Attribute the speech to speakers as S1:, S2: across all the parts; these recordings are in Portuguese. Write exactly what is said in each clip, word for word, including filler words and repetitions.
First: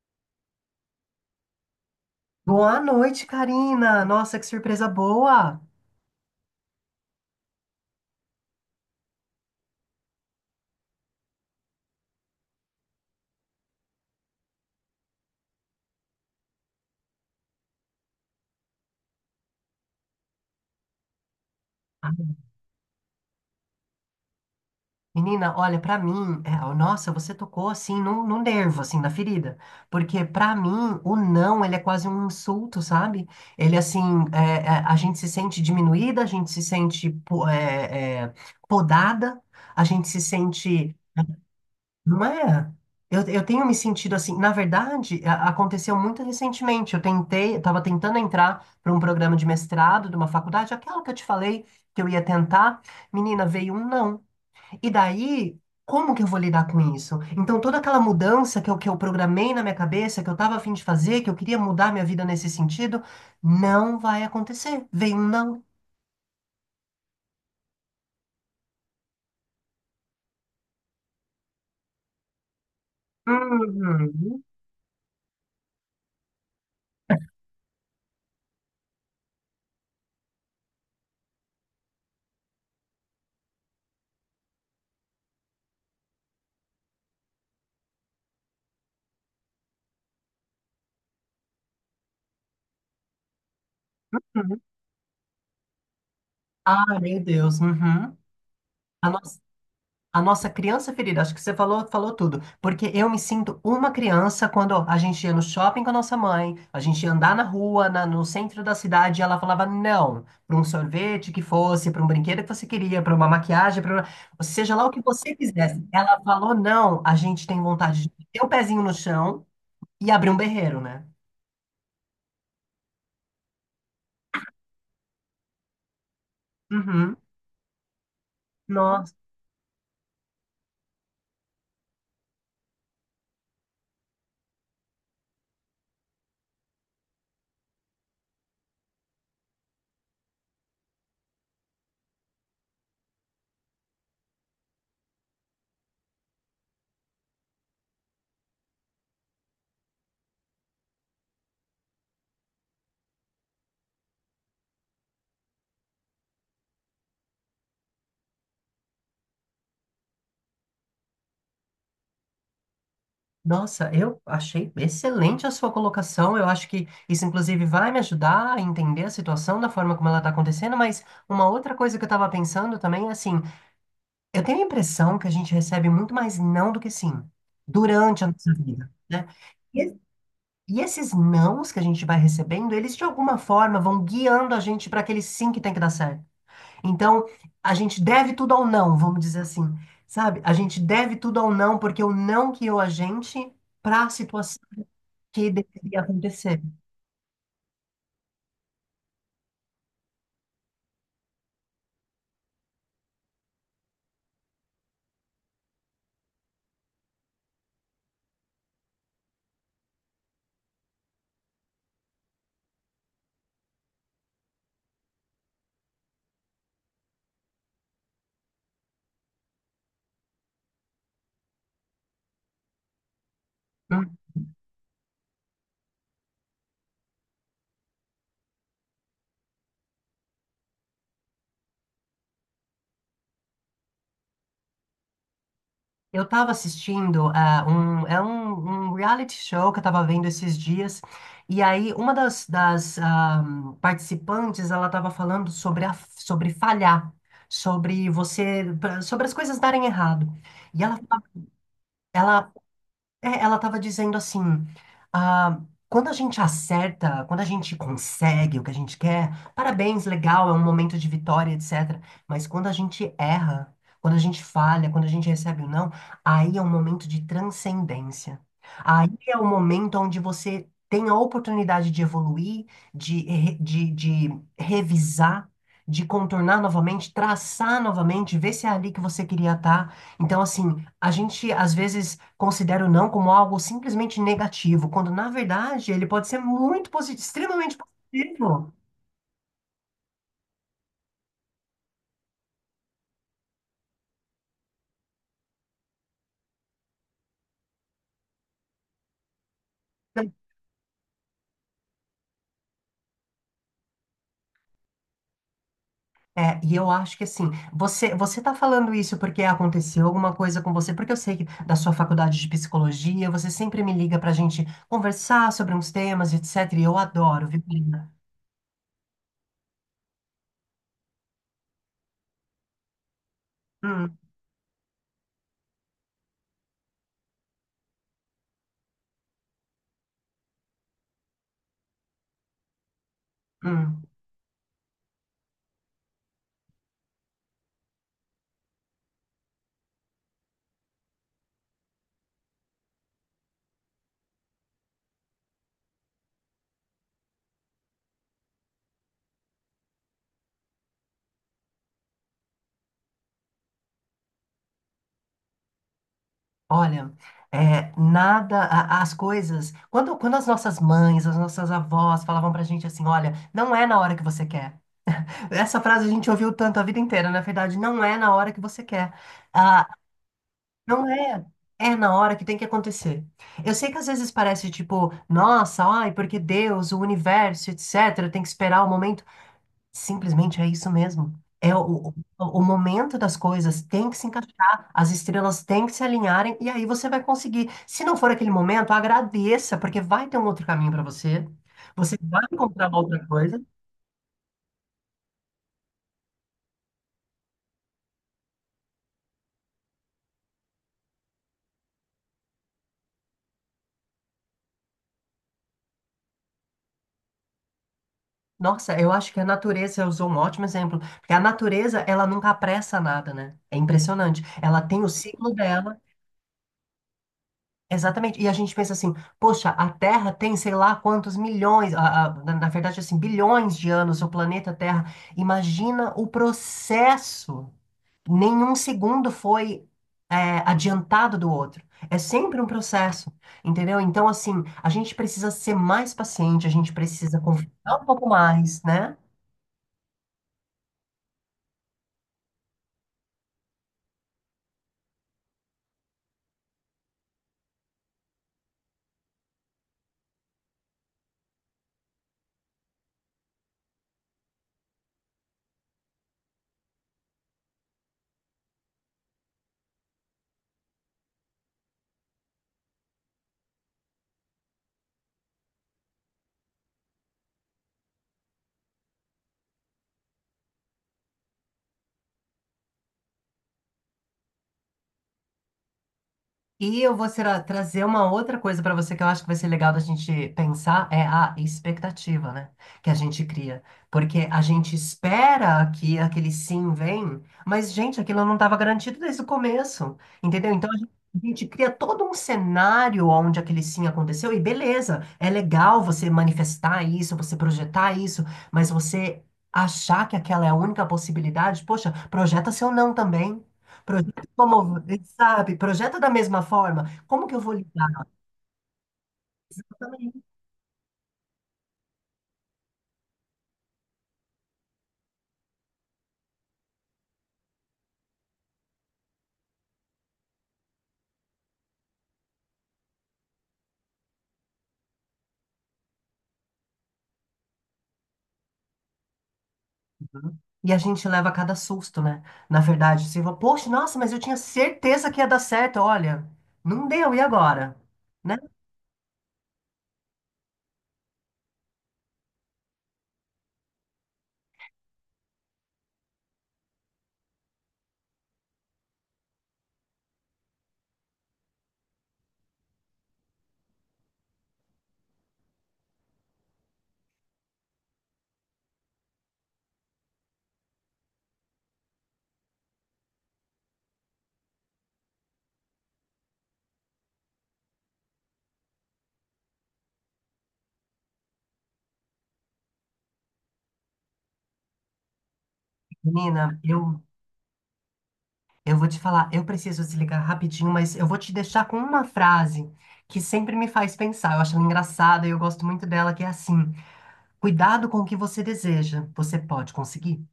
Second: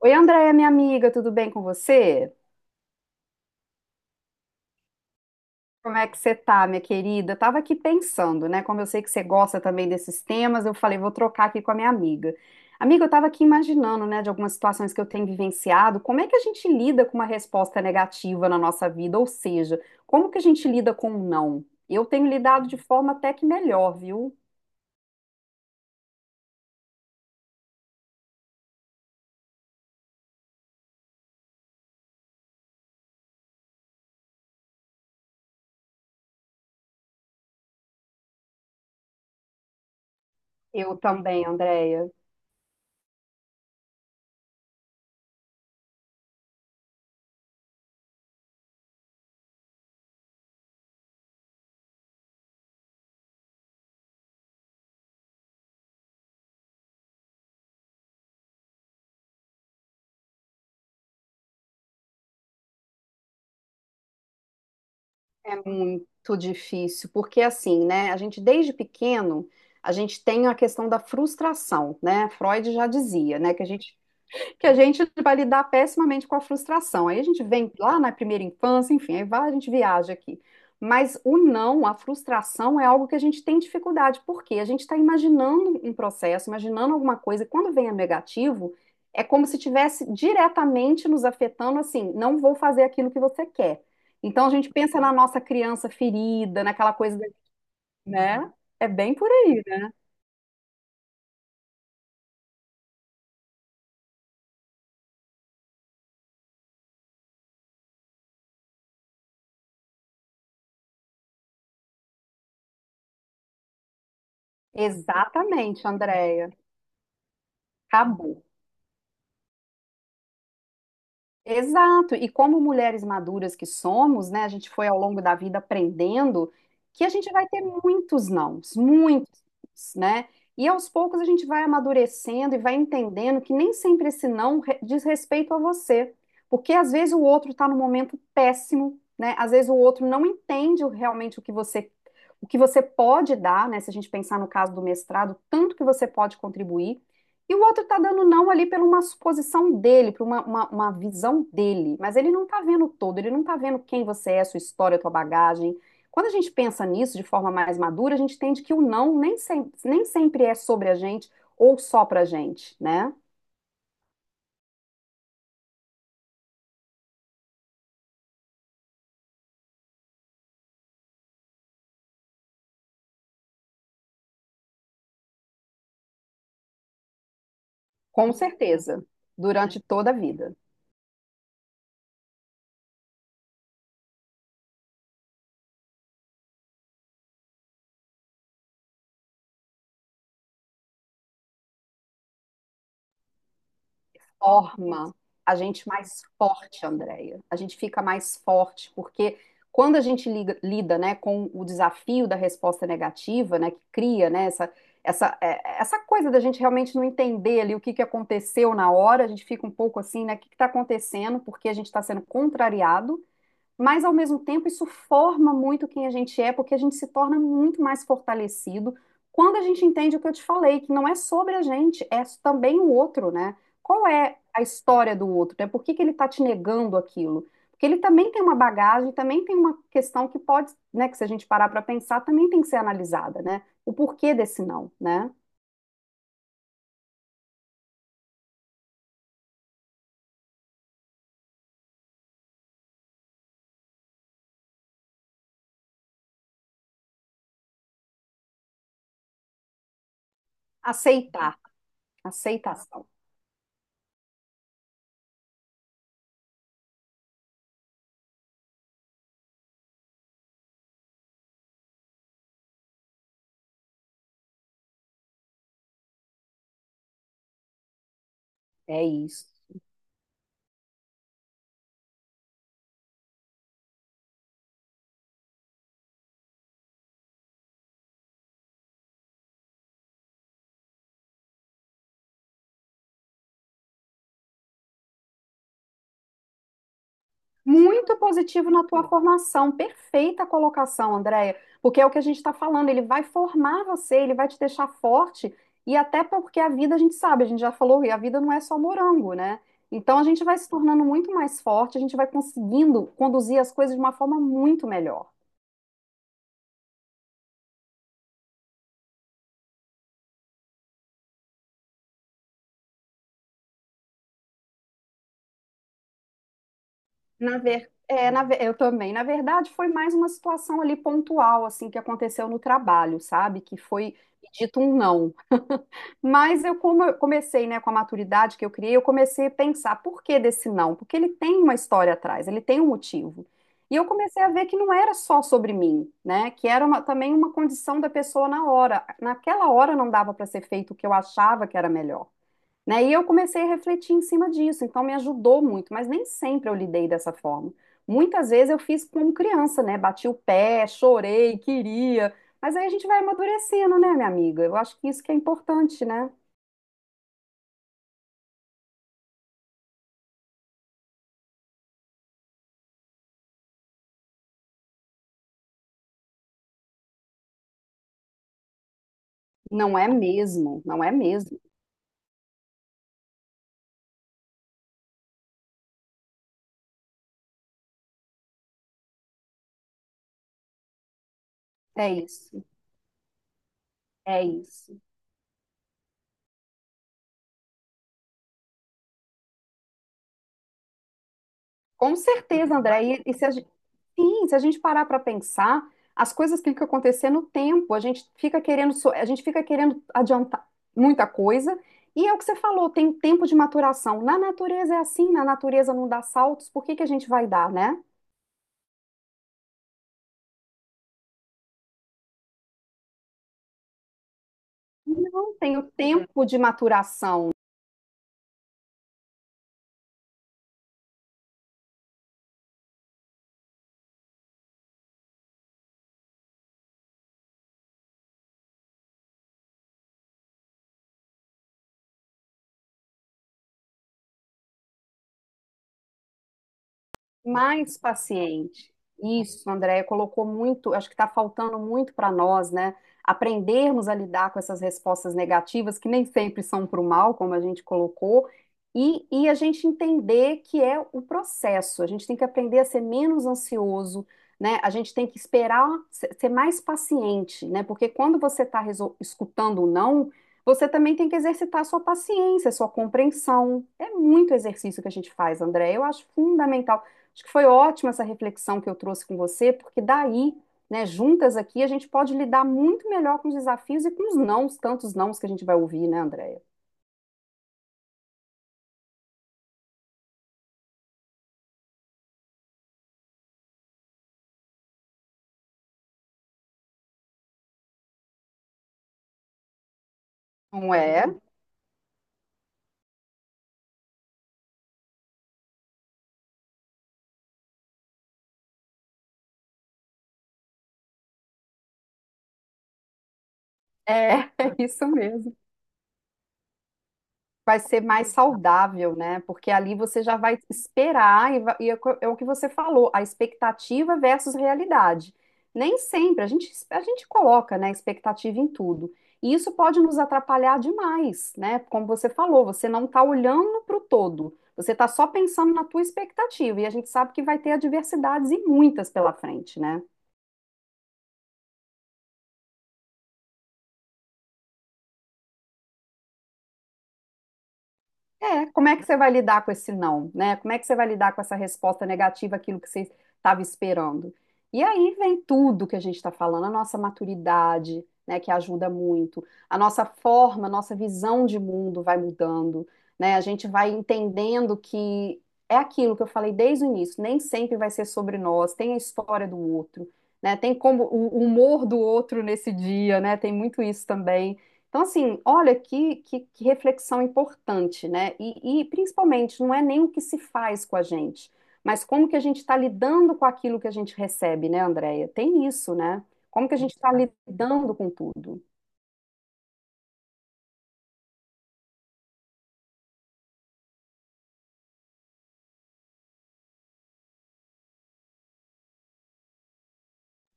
S1: Oi, Andréia, minha amiga, tudo bem com você?
S2: Boa noite, Karina. Nossa, que surpresa boa.
S1: Como é que você tá, minha querida? Eu tava aqui pensando, né? Como eu sei que você gosta também desses temas, eu falei, vou trocar aqui com a minha amiga. Amiga, eu tava aqui imaginando, né, de algumas situações que eu tenho vivenciado, como é que a gente lida com uma resposta negativa na nossa vida? Ou seja, como que a gente lida com um não? Eu tenho lidado de forma até que melhor, viu?
S2: Menina, olha, pra mim, é, ó, nossa, você tocou assim no, no nervo, assim, na ferida. Porque pra mim, o não, ele é quase um insulto, sabe? Ele, assim, é, é, a gente se sente diminuída, a gente se sente po- é, é, podada, a gente se sente.
S1: Eu também, Andréia.
S2: Não é? Eu, eu tenho me sentido assim. Na verdade, a- aconteceu muito recentemente. Eu tentei, eu estava tentando entrar para um programa de mestrado de uma faculdade, aquela que eu te falei que eu ia tentar. Menina, veio um não. E daí, como que eu vou lidar com isso? Então, toda aquela mudança que eu, que eu programei na minha cabeça, que eu estava a fim de fazer, que eu queria mudar minha vida nesse sentido, não vai acontecer. Veio um não.
S1: Muito difícil, porque assim, né, a gente desde pequeno, a gente tem a questão da frustração, né? Freud já dizia, né, que a gente
S2: Uhum.
S1: que a gente vai lidar pessimamente com a frustração. Aí a gente vem lá na primeira infância, enfim, aí vai, a gente viaja aqui. Mas o não, a frustração é algo que a gente tem dificuldade, porque a gente está imaginando um processo, imaginando alguma coisa, e quando vem a negativo, é como se tivesse diretamente nos afetando assim, não vou fazer aquilo que você quer. Então a
S2: Uhum.
S1: gente pensa na nossa criança ferida, naquela
S2: Ah,
S1: coisa,
S2: meu
S1: da-
S2: Deus. Uhum.
S1: né? É bem por aí, né?
S2: A nossa criança ferida, acho que você falou, falou tudo. Porque eu me sinto uma criança quando a gente ia no shopping com a nossa mãe, a gente ia andar na rua, na- no centro da cidade, e ela falava não, para um sorvete que fosse, para um brinquedo que você queria, para uma maquiagem, para seja lá o que você
S1: Exatamente,
S2: quisesse. Ela
S1: Andréia.
S2: falou não, a gente tem vontade de
S1: Acabou.
S2: ter o pezinho no chão e abrir um berreiro, né?
S1: Exato. E como mulheres maduras que somos, né, a gente foi ao longo da vida aprendendo que a
S2: Uhum.
S1: gente vai ter muitos nãos,
S2: Nossa.
S1: muitos, né? E aos poucos a gente vai amadurecendo e vai entendendo que nem sempre esse não re- diz respeito a você, porque às vezes o outro está num momento péssimo, né? Às vezes o outro não entende o- realmente o que você o que você pode dar, né? Se a gente pensar no caso do mestrado, tanto que você pode contribuir. E o outro está dando não ali pela uma suposição dele, por uma, uma, uma visão dele. Mas ele não está vendo todo, ele não está vendo quem você é, sua história, sua bagagem. Quando a gente pensa nisso de forma mais madura, a gente entende que o não nem sempre, nem sempre é sobre a gente ou só pra gente, né?
S2: Nossa, eu achei excelente a sua colocação. Eu acho que isso, inclusive, vai me ajudar a entender a situação da forma como ela está acontecendo. Mas uma outra coisa que eu estava pensando também é assim: eu tenho a impressão que a gente recebe muito mais não do que sim durante a
S1: Com
S2: nossa vida,
S1: certeza,
S2: né?
S1: durante
S2: E,
S1: toda a vida.
S2: e esses nãos que a gente vai recebendo, eles de alguma forma vão guiando a gente para aquele sim que tem que dar certo. Então, a gente deve tudo ao não, vamos dizer assim, sabe? A gente deve tudo ao não porque o não guiou a gente para a situação
S1: Forma a
S2: que
S1: gente
S2: deveria
S1: mais
S2: acontecer.
S1: forte, Andréia. A gente fica mais forte, porque quando a gente liga- lida, né, com o desafio da resposta negativa, né, que cria, né, essa, essa, é, essa coisa da gente realmente não entender ali o que que aconteceu na hora, a gente fica um pouco assim, né, o que que está acontecendo, porque a gente está sendo contrariado, mas ao mesmo tempo isso forma muito quem a gente é, porque a gente se torna muito mais fortalecido quando a gente entende o que eu te falei, que não é sobre a gente, é também o outro, né? Qual
S2: Hum.
S1: é a história do outro, né? Por que que ele está te negando aquilo? Porque ele também tem uma bagagem, também tem uma questão que pode, né, que se a gente parar para pensar, também tem que ser analisada, né? O porquê desse não, né?
S2: Eu estava assistindo ah, um, é um, um reality show que eu estava vendo esses dias, e aí uma das, das ah, participantes ela estava falando sobre, a, sobre falhar, sobre você, pra- sobre as coisas darem errado. E ela,
S1: Aceitar,
S2: ela
S1: aceitação.
S2: é, ela estava dizendo assim, ah, quando a gente acerta, quando a gente consegue o que a gente quer, parabéns, legal, é um momento de vitória, etcétera. Mas quando a gente erra, quando a gente falha, quando a gente recebe o não, aí é um momento de transcendência.
S1: É
S2: Aí é
S1: isso.
S2: o momento onde você tem a oportunidade de evoluir, de, re- de, de revisar, de contornar novamente, traçar novamente, ver se é ali que você queria estar. Então, assim. A gente às vezes considera o não como algo simplesmente negativo, quando na verdade ele pode ser muito positivo, extremamente
S1: Muito positivo
S2: positivo.
S1: na tua formação, perfeita a colocação, Andréia, porque é o que a gente está falando, ele vai formar você, ele vai te deixar forte, e até porque a vida, a gente sabe, a gente já falou, e a vida não é só morango, né? Então a gente vai se tornando muito mais forte, a gente vai conseguindo conduzir as coisas de uma forma muito melhor.
S2: É, e eu acho que assim, você você tá falando isso porque aconteceu alguma coisa com você, porque eu sei que da sua faculdade de psicologia, você sempre me liga pra gente conversar sobre uns temas, etcétera. E eu adoro,
S1: Na
S2: viu,
S1: ver...
S2: Karina?
S1: É, na ve- eu também. Na verdade, foi mais uma situação ali pontual, assim, que aconteceu no trabalho, sabe? Que foi
S2: Hum,
S1: dito um não. Mas eu, como eu comecei, né, com a maturidade que eu criei, eu comecei a pensar por que desse não? Porque ele tem uma história atrás, ele tem um motivo. E eu
S2: hum.
S1: comecei a ver que não era só sobre mim, né? Que era uma- também uma condição da pessoa na hora. Naquela hora não dava para ser feito o que eu achava que era melhor, né? E eu comecei a refletir em cima disso, então me ajudou muito, mas nem sempre eu lidei dessa forma. Muitas vezes eu fiz como criança, né? Bati o pé, chorei, queria. Mas aí a gente vai amadurecendo, né, minha amiga? Eu acho que isso que é importante, né?
S2: Olha, é, nada, a- as coisas. Quando, quando as nossas mães, as nossas avós falavam pra gente assim: olha, não é na hora que você quer. Essa frase a gente ouviu tanto a vida inteira, na verdade, não é na hora que você quer. Ah,
S1: Não é mesmo, não é
S2: não é,
S1: mesmo.
S2: é na hora que tem que acontecer. Eu sei que às vezes parece tipo, nossa, ai, porque Deus, o universo, etcétera, tem que esperar o momento. Simplesmente é isso mesmo. É
S1: É
S2: o, o,
S1: isso,
S2: o momento das coisas tem que se
S1: é
S2: encaixar,
S1: isso.
S2: as estrelas têm que se alinharem e aí você vai conseguir. Se não for aquele momento, agradeça, porque vai ter um outro caminho para você.
S1: Com
S2: Você vai
S1: certeza,
S2: encontrar uma
S1: André. E,
S2: outra
S1: e se a
S2: coisa.
S1: gente, sim, se a gente parar para pensar, as coisas têm que ficam no tempo, a gente fica querendo, so- a gente fica querendo adiantar muita coisa. E é o que você falou, tem tempo de maturação. Na natureza é assim, na natureza não dá saltos, por que que a gente vai dar, né?
S2: Nossa, eu acho que a natureza usou um ótimo exemplo, porque a natureza, ela nunca apressa nada, né? É impressionante. Ela tem o
S1: Não
S2: ciclo
S1: tem o
S2: dela,
S1: tempo de maturação.
S2: exatamente. E a gente pensa assim, poxa, a Terra tem sei lá quantos milhões, a- a- na na verdade, assim, bilhões de anos, o planeta Terra. Imagina o processo. Nenhum segundo foi, é, adiantado do outro. É sempre um processo, entendeu? Então, assim, a gente precisa ser mais paciente, a gente precisa confiar
S1: Mais
S2: um pouco mais,
S1: paciente.
S2: né?
S1: Isso, Andréia, colocou muito, acho que está faltando muito para nós, né? Aprendermos a lidar com essas respostas negativas, que nem sempre são para o mal, como a gente colocou, e, e a gente entender que é o processo. A gente tem que aprender a ser menos ansioso, né? A gente tem que esperar se- ser mais paciente, né? Porque quando você está escutando o não, você também tem que exercitar a sua paciência, a sua compreensão. É muito exercício que a gente faz, Andréia, eu acho fundamental. Acho que foi ótima essa reflexão que eu trouxe com você, porque daí, né, juntas aqui, a gente pode lidar muito melhor com os desafios e com os nãos, tantos nãos que a gente vai ouvir, né, Andréia?
S2: E eu vou será, trazer uma outra coisa para você que eu acho que vai ser legal da gente pensar, é a expectativa, né? Que a gente cria. Porque a gente espera que aquele sim vem, mas, gente, aquilo não estava garantido desde o começo, entendeu?
S1: Não
S2: Então, a gente
S1: é?
S2: a gente cria todo um cenário onde aquele sim aconteceu, e beleza, é legal você manifestar isso, você projetar isso, mas você achar que aquela é a única possibilidade, poxa, projeta seu não também.
S1: É, é
S2: Como,
S1: isso mesmo.
S2: sabe, projeta da mesma forma, como que eu
S1: Vai
S2: vou
S1: ser mais
S2: lidar?
S1: saudável, né? Porque ali
S2: Eu
S1: você já
S2: também.
S1: vai esperar, e, va- e é co- é o que você falou, a expectativa versus realidade. Nem sempre, a gente, a gente coloca, né, expectativa em tudo. E isso pode nos atrapalhar demais, né? Como você falou, você não está olhando para o todo, você está só pensando na tua expectativa, e a gente sabe que vai ter adversidades e muitas pela frente, né?
S2: Uhum. E a gente leva cada susto, né? Na verdade, você fala, poxa, nossa, mas eu tinha certeza que ia dar certo, olha, não deu, e agora? Né,
S1: É, como é que você vai lidar com esse não, né? Como é que você vai lidar com essa resposta negativa, aquilo que você estava esperando? E aí vem tudo que a gente está falando, a nossa maturidade, né, que ajuda muito, a nossa forma, a nossa visão de mundo vai mudando, né? A gente vai entendendo que é aquilo que eu falei desde o início, nem sempre vai ser sobre nós, tem a história do outro, né? Tem como o o humor do outro nesse dia, né? Tem muito isso também. Então, assim, olha que, que, que reflexão importante, né? E, e, principalmente, não é nem o que se faz com a gente, mas como que a gente está lidando com aquilo que a gente recebe, né, Andréia? Tem isso, né? Como que a
S2: menina,
S1: gente está
S2: eu,
S1: lidando com tudo?
S2: eu vou te falar, eu preciso desligar rapidinho, mas eu vou te deixar com uma frase que sempre me faz pensar, eu acho ela engraçada e eu gosto muito dela, que é assim, cuidado com o que você deseja, você pode conseguir.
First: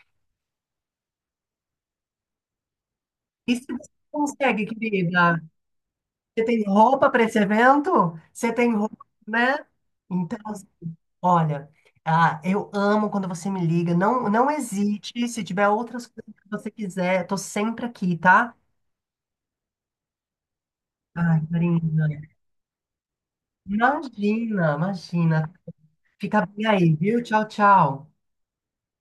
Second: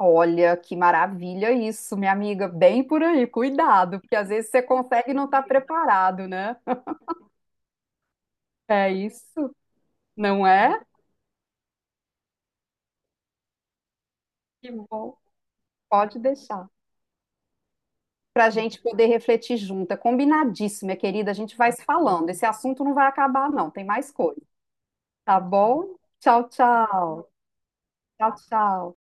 S1: Olha, que maravilha isso, minha amiga. Bem por aí,
S2: E se você
S1: cuidado, porque às vezes você
S2: consegue,
S1: consegue e não
S2: querida?
S1: estar preparado,
S2: Você
S1: né?
S2: tem roupa para esse evento? Você tem
S1: É
S2: roupa,
S1: isso,
S2: né? Então,
S1: não
S2: assim,
S1: é?
S2: olha, ah, eu amo quando você me liga. Não, não
S1: Que bom.
S2: hesite. Se tiver outras
S1: Pode
S2: coisas que
S1: deixar.
S2: você quiser, tô sempre aqui,
S1: Para a
S2: tá?
S1: gente poder refletir junta. É combinadíssimo, minha querida. A
S2: Ai,
S1: gente vai se
S2: Marina.
S1: falando. Esse assunto não vai acabar, não. Tem mais coisa,
S2: Imagina, imagina.
S1: tá bom?
S2: Fica
S1: Tchau,
S2: bem aí, viu?
S1: tchau.
S2: Tchau, tchau.
S1: Tchau, tchau.